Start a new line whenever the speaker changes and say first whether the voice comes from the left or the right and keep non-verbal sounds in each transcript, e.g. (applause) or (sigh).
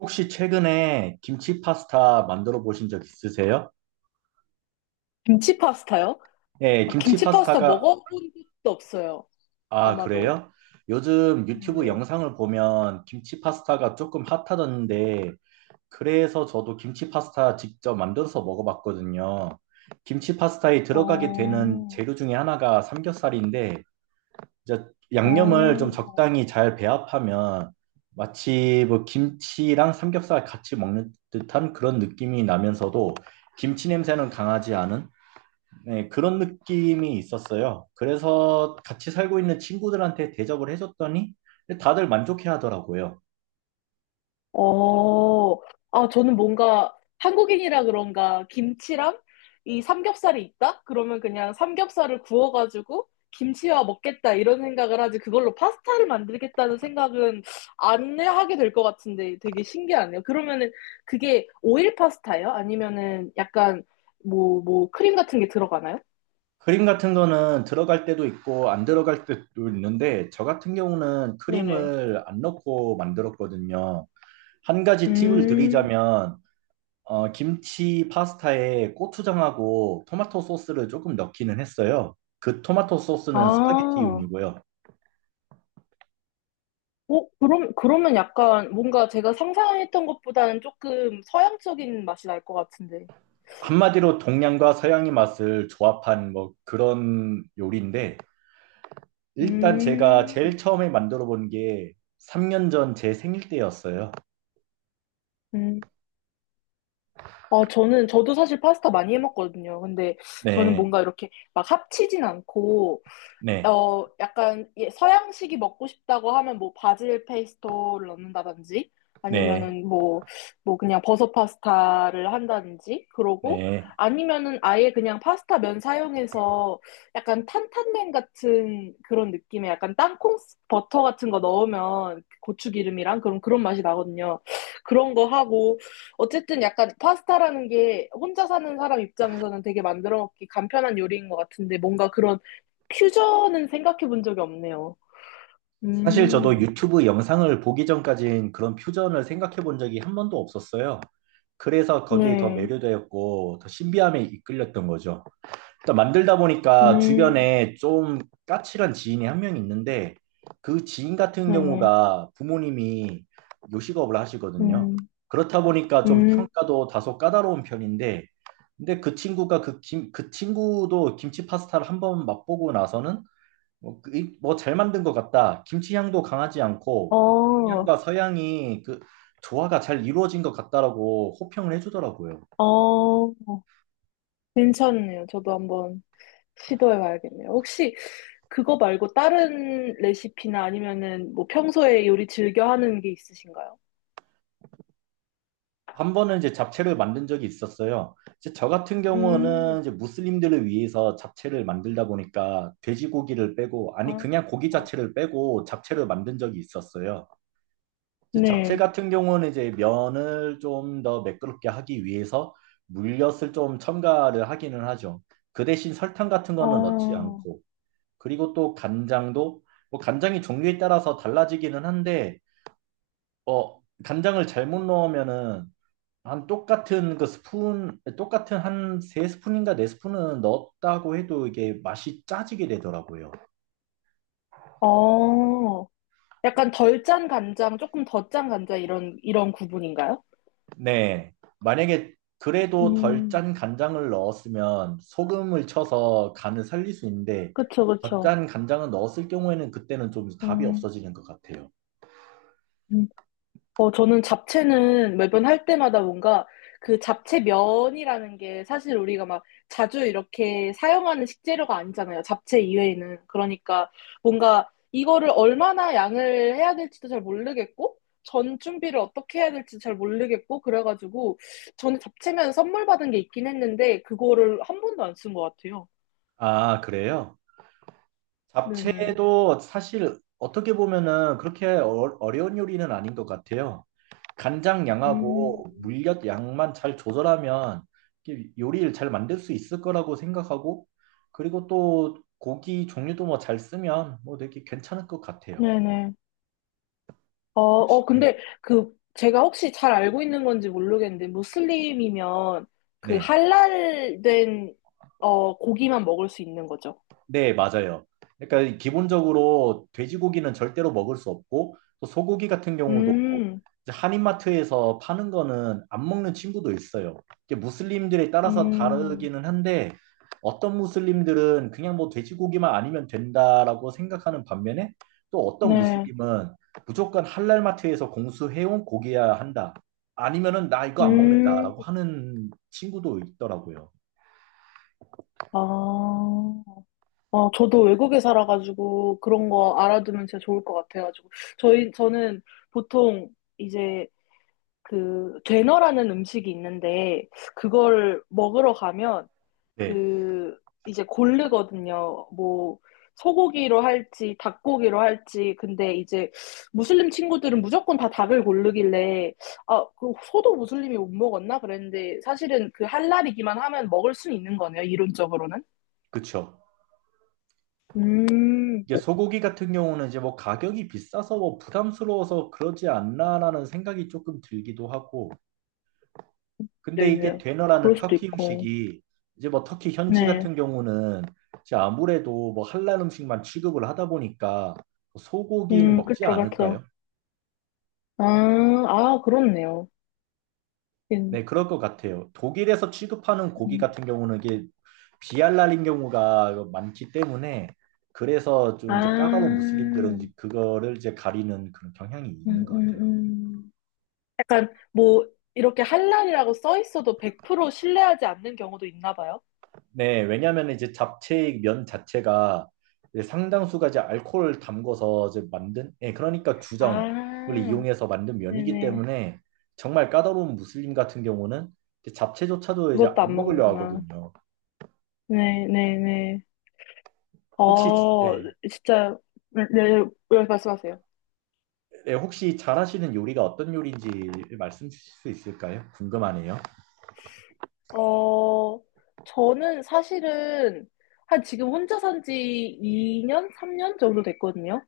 right: 혹시 최근에 김치 파스타 만들어 보신 적 있으세요?
left: 김치 파스타요?
right: 네,
left: 아,
right: 김치
left: 김치 파스타
right: 파스타가,
left: 먹어본 적도 없어요.
right: 아,
left: 아마도.
right: 그래요? 요즘 유튜브
left: 네네.
right: 영상을 보면 김치 파스타가 조금 핫하던데, 그래서 저도 김치 파스타 직접 만들어서 먹어봤거든요. 김치 파스타에 들어가게 되는
left: 어,
right: 재료 중에 하나가 삼겹살인데, 이제 양념을 좀
left: 어,
right: 적당히 잘 배합하면 마치 뭐 김치랑 삼겹살 같이 먹는 듯한 그런 느낌이 나면서도 김치 냄새는 강하지 않은, 네, 그런 느낌이 있었어요. 그래서 같이 살고 있는 친구들한테 대접을 해줬더니 다들 만족해 하더라고요.
left: 어. 아, 저는 뭔가 한국인이라 그런가 김치랑 이 삼겹살이 있다? 그러면 그냥 삼겹살을 구워가지고 김치와 먹겠다 이런 생각을 하지 그걸로 파스타를 만들겠다는 생각은 안 하게 될 것 같은데 되게 신기하네요. 그러면은 그게 오일 파스타예요? 아니면은 약간 뭐 크림 같은 게 들어가나요?
right: 크림 같은 거는 들어갈 때도 있고 안 들어갈 때도 있는데, 저 같은 경우는
left: 네네.
right: 크림을 안 넣고 만들었거든요. 한 가지 팁을
left: 음,
right: 드리자면 김치 파스타에 고추장하고 토마토 소스를 조금 넣기는 했어요. 그 토마토
left: 아,
right: 소스는
left: 어,
right: 스파게티용이고요.
left: 그럼, 그러면 약간 뭔가 제가 상상했던 것보다는 조금 서양적인 맛이 날 것 같은데.
right: 한마디로 동양과 서양의 맛을 조합한 뭐 그런 요리인데, 일단 제가
left: 음,
right: 제일 처음에 만들어 본 게 3년 전 제 생일 때였어요.
left: 음. 아, 저도 사실 파스타 많이 해 먹거든요. 근데 저는
right: 네,
left: 뭔가 이렇게 막 합치진 않고,
right: 네,
left: 약간 예, 서양식이 먹고 싶다고 하면 뭐 바질 페이스토를 넣는다든지
right: 네,
left: 아니면은 뭐 그냥 버섯 파스타를 한다든지 그러고
right: 네.
left: 아니면은 아예 그냥 파스타 면 사용해서 약간 탄탄면 같은 그런 느낌의 약간 땅콩 버터 같은 거 넣으면 고추기름이랑 그런 맛이 나거든요. 그런 거 하고 어쨌든 약간 파스타라는 게 혼자 사는 사람 입장에서는 되게 만들어 먹기 간편한 요리인 것 같은데 뭔가 그런 퓨전은 생각해 본 적이 없네요.
right: 사실 저도
left: 음,
right: 유튜브 영상을 보기 전까진 그런 퓨전을 생각해 본 적이 한 번도 없었어요. 그래서 거기에 더
left: 네.
right: 매료되었고, 더 신비함에 이끌렸던 거죠. 일단 만들다 보니까
left: 음,
right: 주변에 좀 까칠한 지인이 한 명 있는데, 그 지인 같은
left: 네네.
right: 경우가 부모님이 요식업을 하시거든요.
left: 음,
right: 그렇다 보니까 좀
left: 음.
right: 평가도 다소 까다로운 편인데, 근데 그 친구가 그 친구도 김치 파스타를 한번 맛보고 나서는 뭐 그 뭐, 잘 만든 것 같다. 김치 향도 강하지 않고
left: 어,
right: 동양과 서양이 그 조화가 잘 이루어진 것 같다라고 호평을 해주더라고요.
left: 어, 괜찮네요. 저도 한번 시도해 봐야겠네요. 혹시 그거 말고 다른 레시피나 아니면은 뭐 평소에 요리 즐겨 하는 게 있으신가요?
right: 한 번은 이제 잡채를 만든 적이 있었어요. 이제 저 같은
left: 음,
right: 경우는 이제 무슬림들을 위해서 잡채를 만들다 보니까 돼지고기를 빼고, 아니,
left: 아,
right: 그냥 고기
left: 아,
right: 자체를 빼고 잡채를 만든 적이 있었어요. 이제 잡채
left: 네.
right: 같은 경우는 이제 면을 좀 더 매끄럽게 하기 위해서 물엿을 좀 첨가를 하기는 하죠. 그 대신 설탕 같은 거는 넣지
left: 어,
right: 않고, 그리고 또 간장도, 뭐 간장이 종류에 따라서 달라지기는 한데, 간장을 잘못 넣으면은 한 똑같은 그 스푼, 똑같은 한 세 스푼인가 네 스푼은 넣었다고 해도 이게 맛이 짜지게 되더라고요.
left: 어. 약간 덜 짠 간장, 조금 더 짠 간장 이런 구분인가요?
right: 네. 만약에 그래도 덜
left: 음,
right: 짠 간장을 넣었으면 소금을 쳐서 간을 살릴 수 있는데,
left: 그쵸,
right: 더
left: 그쵸.
right: 짠 간장을 넣었을 경우에는 그때는 좀 답이
left: 음,
right: 없어지는 것 같아요.
left: 음. 저는 잡채는 매번 할 때마다 뭔가 그 잡채 면이라는 게 사실 우리가 막 자주 이렇게 사용하는 식재료가 아니잖아요. 잡채 이외에는. 그러니까 뭔가 이거를 얼마나 양을 해야 될지도 잘 모르겠고, 전 준비를 어떻게 해야 될지 잘 모르겠고, 그래가지고 저는 잡채면 선물 받은 게 있긴 했는데, 그거를 한 번도 안 쓴 것 같아요.
right: 아, 그래요?
left: 네네.
right: 잡채도 사실 어떻게 보면은 그렇게 어려운 요리는 아닌 것 같아요. 간장
left: 음,
right: 양하고 물엿 양만 잘 조절하면 이게 요리를 잘 만들 수 있을 거라고 생각하고, 그리고 또 고기 종류도 뭐 잘 쓰면 뭐 되게 괜찮을 것 같아요.
left: 네네. 어, 어,
right: 음.
left: 근데 그 제가 혹시 잘 알고 있는 건지 모르겠는데 무슬림이면 그
right: 네.
left: 할랄된 어, 고기만 먹을 수 있는 거죠.
right: 네, 맞아요. 그러니까 기본적으로 돼지고기는 절대로 먹을 수 없고 또 소고기 같은 경우도
left: 음,
right: 이제 한인마트에서 파는 거는 안 먹는 친구도 있어요. 이게 무슬림들에 따라서
left: 음,
right: 다르기는 한데 어떤 무슬림들은 그냥 뭐 돼지고기만 아니면 된다라고 생각하는 반면에, 또 어떤
left: 네,
right: 무슬림은 무조건 할랄마트에서 공수해온 고기야 한다. 아니면은 나 이거 안
left: 음,
right: 먹는다라고 하는 친구도 있더라고요.
left: 아, 저도 외국에 살아가지고 그런 거 알아두면 진짜 좋을 것 같아가지고 저희 저는 보통 이제 그 되너라는 음식이 있는데 그걸 먹으러 가면
right: 네,
left: 그 이제 고르거든요. 뭐 소고기로 할지 닭고기로 할지 근데 이제 무슬림 친구들은 무조건 다 닭을 고르길래 아, 그 소도 무슬림이 못 먹었나 그랬는데 사실은 그 할랄이기만 하면 먹을 수 있는 거네요. 이론적으로는.
right: 그쵸.
left: 음,
right: 이게 소고기 같은 경우는 이제 뭐 가격이 비싸서 뭐 부담스러워서 그러지 않나라는 생각이 조금 들기도 하고, 근데 이게
left: 네네요.
right: 되너라는
left: 그럴 수도
right: 터키
left: 있고.
right: 음식이 이제 뭐 터키 현지
left: 네.
right: 같은 경우는 이제 아무래도 뭐 할랄 음식만 취급을 하다 보니까 소고기는 먹지
left: 그쵸, 그쵸.
right: 않을까요?
left: 아, 아, 그렇네요. 음,
right: 네, 그럴 것 같아요. 독일에서 취급하는 고기
left: 음.
right: 같은 경우는 이게 비할랄인 경우가 많기 때문에 그래서
left: 아,
right: 좀 이제 까다로운 무슬림들은 이제
left: 음,
right: 그거를 이제 가리는 그런 경향이 있는
left: 음,
right: 것 같아요.
left: 음. 약간 뭐 이렇게 한란이라고 써 있어도 100% 신뢰하지 않는 경우도 있나 봐요.
right: 네, 왜냐하면 이제 잡채 의 면 자체가 이제 상당수가 이제 알코올을 담궈서 이제 만든, 예, 그러니까 주정을
left: 아,
right: 이용해서 만든 면이기
left: 네네.
right: 때문에 정말 까다로운 무슬림 같은 경우는 이제 잡채조차도 이제
left: 그것도
right: 안
left: 안
right: 먹으려
left: 먹는구나.
right: 하거든요.
left: 네네네.
right: 혹시,
left: 어,
right: 예,
left: 진짜, 네, 네, 네, 말씀하세요.
right: 예, 혹시 잘하시는 요리가 어떤 요리인지 말씀 주실 수 있을까요? 궁금하네요.
left: 어, 저는 사실은 한 지금 혼자 산지 2년, 3년 정도 됐거든요.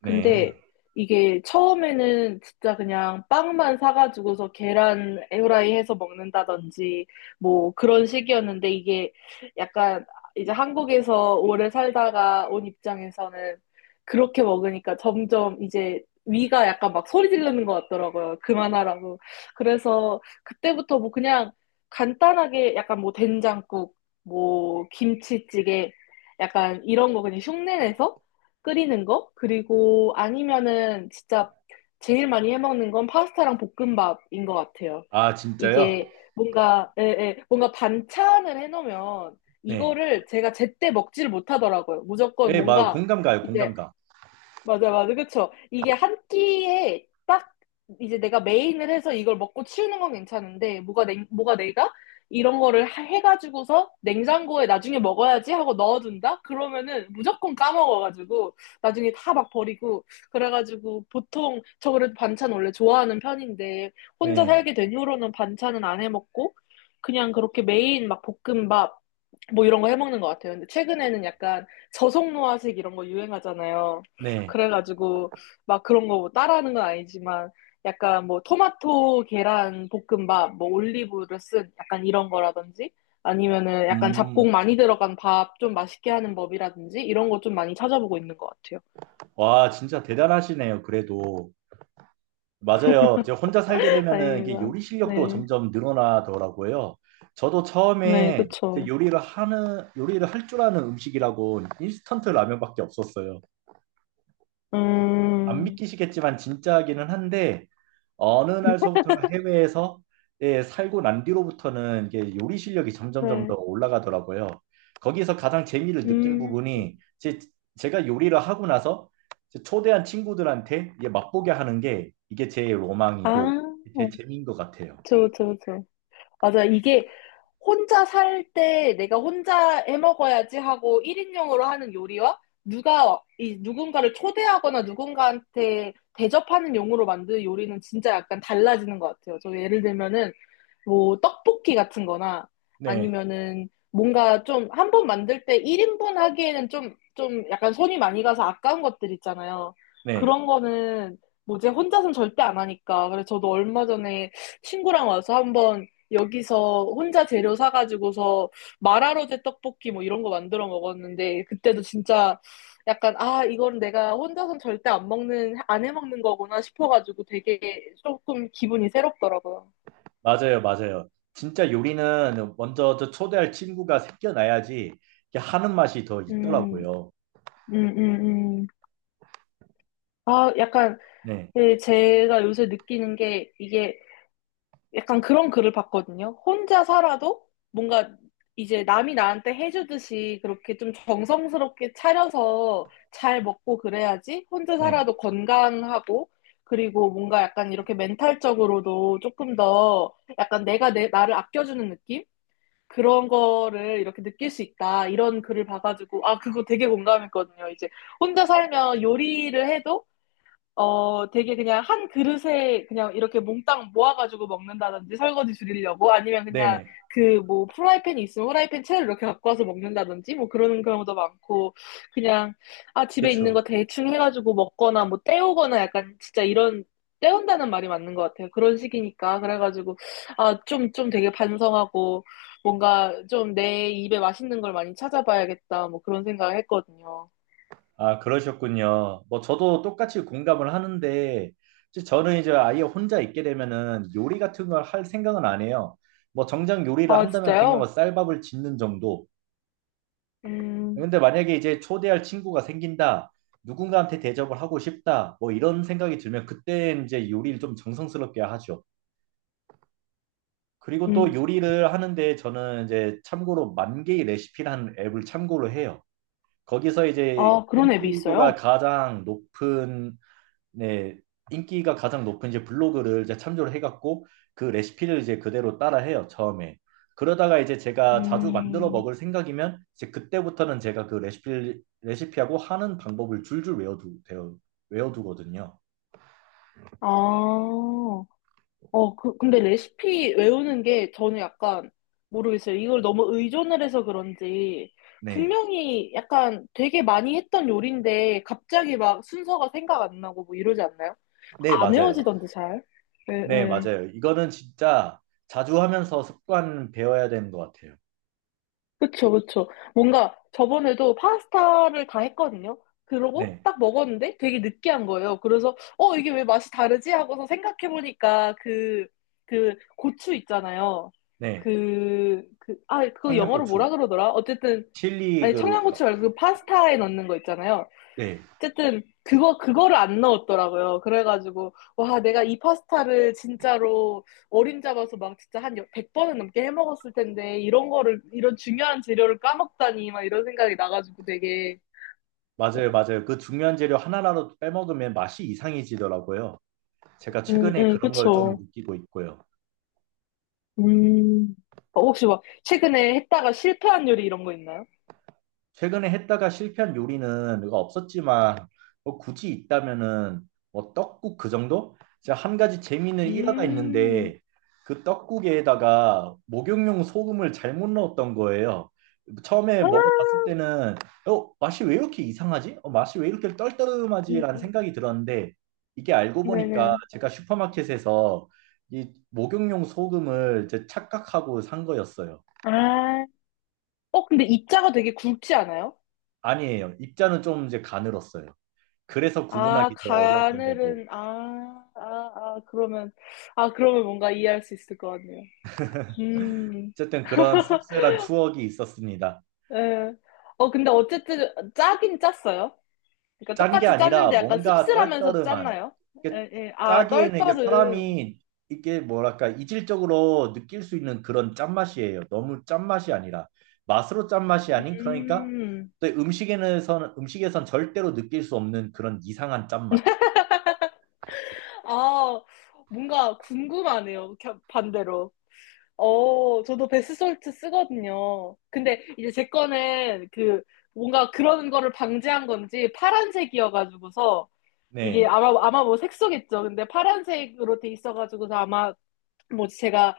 right: 네.
left: 근데 이게 처음에는 진짜 그냥 빵만 사가지고서 계란 후라이 해서 먹는다든지 뭐 그런 식이었는데 이게 약간 이제 한국에서 오래 살다가 온 입장에서는 그렇게 먹으니까 점점 이제 위가 약간 막 소리 지르는 것 같더라고요. 그만하라고. 그래서 그때부터 뭐 그냥 간단하게 약간 뭐 된장국, 뭐 김치찌개 약간 이런 거 그냥 흉내내서 끓이는 거? 그리고 아니면은 진짜 제일 많이 해먹는 건 파스타랑 볶음밥인 것 같아요.
right: 아, 진짜요?
left: 이게 뭔가, 예, 예, 뭔가 반찬을 해놓으면
right: 네.
left: 이거를 제가 제때 먹지를 못하더라고요. 무조건
right: 예, 막
left: 뭔가
right: 공감 가요,
left: 이제
right: 공감 가.
left: 맞아, 맞아. 그쵸? 이게 한 끼에 딱 이제 내가 메인을 해서 이걸 먹고 치우는 건 괜찮은데, 뭐가, 냉, 뭐가 내가 이런 거를 해가지고서 냉장고에 나중에 먹어야지 하고 넣어둔다? 그러면은 무조건 까먹어가지고, 나중에 다 막 버리고, 그래가지고 보통 저 그래도 반찬 원래 좋아하는 편인데, 혼자
right: 네.
left: 살게 된 후로는 반찬은 안 해먹고, 그냥 그렇게 메인 막 볶음밥, 뭐 이런 거 해먹는 것 같아요. 근데 최근에는 약간 저속노화식 이런 거 유행하잖아요.
right: 네.
left: 그래가지고 막 그런 거뭐 따라하는 건 아니지만 약간 뭐 토마토 계란 볶음밥 뭐 올리브를 쓴 약간 이런 거라든지 아니면은 약간 잡곡
right: 음,
left: 많이 들어간 밥 좀 맛있게 하는 법이라든지 이런 거 좀 많이 찾아보고 있는 것 같아요.
right: 와, 진짜 대단하시네요, 그래도. 맞아요. 이제 혼자 살게
left: (laughs)
right: 되면은 이게
left: 아닙니다.
right: 요리 실력도
left: 네.
right: 점점 늘어나더라고요. 저도
left: 네,
right: 처음에 이제
left: 그쵸.
right: 요리를 할 줄 아는 음식이라고 인스턴트 라면밖에 없었어요. 안
left: 음,
right: 믿기시겠지만 진짜기는 한데 어느 날서부터가 해외에서, 예, 살고 난 뒤로부터는 이게 요리 실력이 점점점 더
left: 네.
right: 올라가더라고요. 거기에서 가장 재미를 느낀
left: 음,
right: 부분이 제가 요리를 하고 나서 이제 초대한 친구들한테 이게 맛보게 하는 게 이게 제
left: 아,
right: 로망이고 제 재미인 것 같아요.
left: 그쵸, 그쵸, 그쵸. 맞아. 이게 혼자 살 때 내가 혼자 해 먹어야지 하고 1인용으로 하는 요리와 누가 이 누군가를 초대하거나 누군가한테 대접하는 용으로 만든 요리는 진짜 약간 달라지는 것 같아요. 저 예를 들면은 뭐 떡볶이 같은 거나
right: 네,
left: 아니면은 뭔가 좀 한 번 만들 때 1인분 하기에는 좀 약간 손이 많이 가서 아까운 것들 있잖아요.
right: 네,
left: 그런 거는 뭐지 혼자서는 절대 안 하니까. 그래서 저도 얼마 전에 친구랑 와서 한번 여기서 혼자 재료 사가지고서 마라로제 떡볶이 뭐 이런 거 만들어 먹었는데 그때도 진짜 약간 아 이건 내가 혼자선 절대 안 해 먹는 거구나 싶어가지고 되게 조금 기분이 새롭더라고요.
right: 맞아요, 맞아요. 진짜 요리는 먼저 저 초대할 친구가 생겨나야지 이게 하는 맛이 더
left: 음,
right: 있더라고요.
left: 음, 음, 음. 아 약간
right: 네,
left: 예, 제가 요새 느끼는 게 이게 약간 그런 글을 봤거든요. 혼자 살아도 뭔가 이제 남이 나한테 해주듯이 그렇게 좀 정성스럽게 차려서 잘 먹고 그래야지 혼자
right: 네,
left: 살아도 건강하고 그리고 뭔가 약간 이렇게 멘탈적으로도 조금 더 약간 나를 아껴주는 느낌? 그런 거를 이렇게 느낄 수 있다. 이런 글을 봐가지고, 아, 그거 되게 공감했거든요. 이제 혼자 살면 요리를 해도 어, 되게 그냥 한 그릇에 그냥 이렇게 몽땅 모아가지고 먹는다든지 설거지 줄이려고 아니면
right: 네,
left: 그냥
right: 네,
left: 그 뭐 프라이팬이 있으면 프라이팬 채를 이렇게 갖고 와서 먹는다든지 뭐 그러는 경우도 많고 그냥 아, 집에 있는 거
right: 그렇죠.
left: 대충 해가지고 먹거나 뭐 때우거나 약간 진짜 이런 때운다는 말이 맞는 것 같아요. 그런 식이니까. 그래가지고 아, 좀 되게 반성하고 뭔가 좀 내 입에 맛있는 걸 많이 찾아봐야겠다 뭐 그런 생각을 했거든요.
right: 아, 그러셨군요. 뭐 저도 똑같이 공감을 하는데, 이제 저는 이제 아예 혼자 있게 되면은 요리 같은 걸 할 생각은 안 해요. 뭐 정작 요리를
left: 아,
right: 한다면 그냥 뭐
left: 진짜요?
right: 쌀밥을 짓는 정도.
left: 음,
right: 근데 만약에 이제 초대할 친구가 생긴다. 누군가한테 대접을 하고 싶다. 뭐 이런 생각이 들면 그때 이제 요리를 좀 정성스럽게 하죠. 그리고 또
left: 음.
right: 요리를 하는데 저는 이제 참고로 만개의 레시피라는 앱을 참고로 해요. 거기서 이제
left: 아, 그런 앱이
right: 인기도가
left: 있어요?
right: 가장 높은, 네, 인기가 가장 높은 이제 블로그를 이제 참조를 해갖고 그 레시피를 이제 그대로 따라해요, 처음에. 그러다가 이제 제가 자주 만들어
left: 음,
right: 먹을 생각이면 이제 그때부터는 제가 그 레시피, 레시피하고 하는 방법을 줄줄 외워두, 되어, 외워두거든요.
left: 아, 어, 그, 근데 레시피 외우는 게 저는 약간 모르겠어요. 이걸 너무 의존을 해서 그런지
right: 네.
left: 분명히 약간 되게 많이 했던 요리인데 갑자기 막 순서가 생각 안 나고 뭐 이러지 않나요?
right: 네,
left: 안
right: 맞아요.
left: 외워지던데 잘. 예,
right: 네,
left: 예.
right: 맞아요. 이거는 진짜 자주 하면서 습관 배워야 되는 것 같아요.
left: 그쵸, 그쵸. 뭔가 저번에도 파스타를 다 했거든요. 그러고
right: 네,
left: 딱 먹었는데 되게 느끼한 거예요. 그래서, 어, 이게 왜 맛이 다르지? 하고서 생각해보니까 그, 그 고추 있잖아요.
right: 네.
left: 아, 그거 영어로
right: 청양고추,
left: 뭐라 그러더라? 어쨌든,
right: 칠리
left: 아니,
right: 그,
left: 청양고추 말고 그 파스타에 넣는 거 있잖아요.
right: 네,
left: 어쨌든 그거를 안 넣었더라고요. 그래가지고 와 내가 이 파스타를 진짜로 어림 잡아서 막 진짜 한 100번은 넘게 해 먹었을 텐데 이런 거를 이런 중요한 재료를 까먹다니 막 이런 생각이 나가지고 되게
right: 맞아요, 맞아요. 그 중요한 재료 하나라도 빼먹으면 맛이 이상해지더라고요. 제가 최근에 그런 걸 좀
left: 그쵸.
right: 느끼고 있고요.
left: 음 어, 혹시 막 최근에 했다가 실패한 요리 이런 거 있나요?
right: 최근에 했다가 실패한 요리는 뭐가 없었지만 뭐 굳이 있다면은 뭐 떡국 그 정도? 제가 한 가지 재미는 일화가
left: 음,
right: 있는데 그 떡국에다가 목욕용 소금을 잘못 넣었던 거예요. 처음에 먹어봤을
left: 아,
right: 때는 어, 맛이 왜 이렇게 이상하지? 어, 맛이 왜 이렇게
left: 음,
right: 떨떠름하지라는
left: 음.
right: 생각이 들었는데 이게 알고 보니까
left: 네네.
right: 제가 슈퍼마켓에서 이 목욕용 소금을 이제 착각하고 산 거였어요.
left: 아, 어 근데 입자가 되게 굵지 않아요?
right: 아니에요. 입자는 좀 이제 가늘었어요. 그래서
left: 아,
right: 구분하기 더 어려웠던 거고.
left: 가늘은, 아, 아, 아, 그러면, 아, 그러면 뭔가 이해할 수 있을 것 같네요. 음,
right: 어쨌든 그런 씁쓸한 추억이 있었습니다.
left: 예. 어, 근데 어쨌든 짜긴 짰어요. 그러니까
right: 짠 게
left: 똑같이
right: 아니라
left: 짰는데 약간
right: 뭔가
left: 씁쓸하면서
right: 떨떠름한.
left: 짰나요?
right: 이게
left: 예, 예. 아,
right: 짜기에는 이게
left: 떨떠름.
right: 사람이 이게 뭐랄까 이질적으로 느낄 수 있는 그런 짠맛이에요. 너무 짠맛이 아니라 맛으로 짠맛이 아닌 그러니까
left: 음,
right: 또 음식에는 음식에선 절대로 느낄 수 없는 그런 이상한 짠맛.
left: 아, 뭔가 궁금하네요. 반대로. 어, 저도 베스솔트 쓰거든요. 근데 이제 제 거는 그, 뭔가 그런 거를 방지한 건지 파란색이어가지고서 이게
right: 네.
left: 아마 뭐 색소겠죠. 근데 파란색으로 돼 있어가지고서 아마 뭐 제가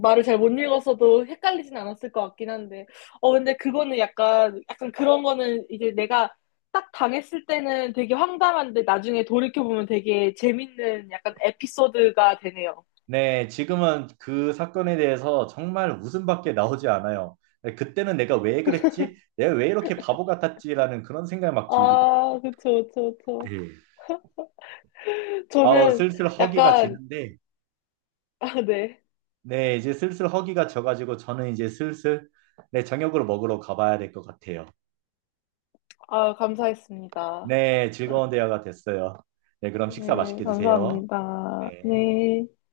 left: 말을 잘 못 읽었어도 헷갈리진 않았을 것 같긴 한데 어 근데 그거는 약간 그런 거는 이제 내가 딱 당했을 때는 되게 황당한데 나중에 돌이켜 보면 되게 재밌는 약간 에피소드가 되네요.
right: 네, 지금은 그 사건에 대해서 정말 웃음밖에 나오지 않아요. 네, 그때는 내가 왜 그랬지? 내가 왜 이렇게 바보 같았지라는 그런 생각이 막 들기도.
left: 아 그쵸 그쵸 그쵸.
right: 예. 아,
left: 저는
right: 슬슬 허기가
left: 약간
right: 지는데,
left: 아 네.
right: 네, 이제 슬슬 허기가 져가지고 저는 이제 슬슬, 네, 저녁으로 먹으러 가봐야 될 것 같아요.
left: 아 감사했습니다.
right: 네, 즐거운 대화가 됐어요. 네, 그럼 식사
left: 네
right: 맛있게 드세요.
left: 감사합니다.
right: 네.
left: 네.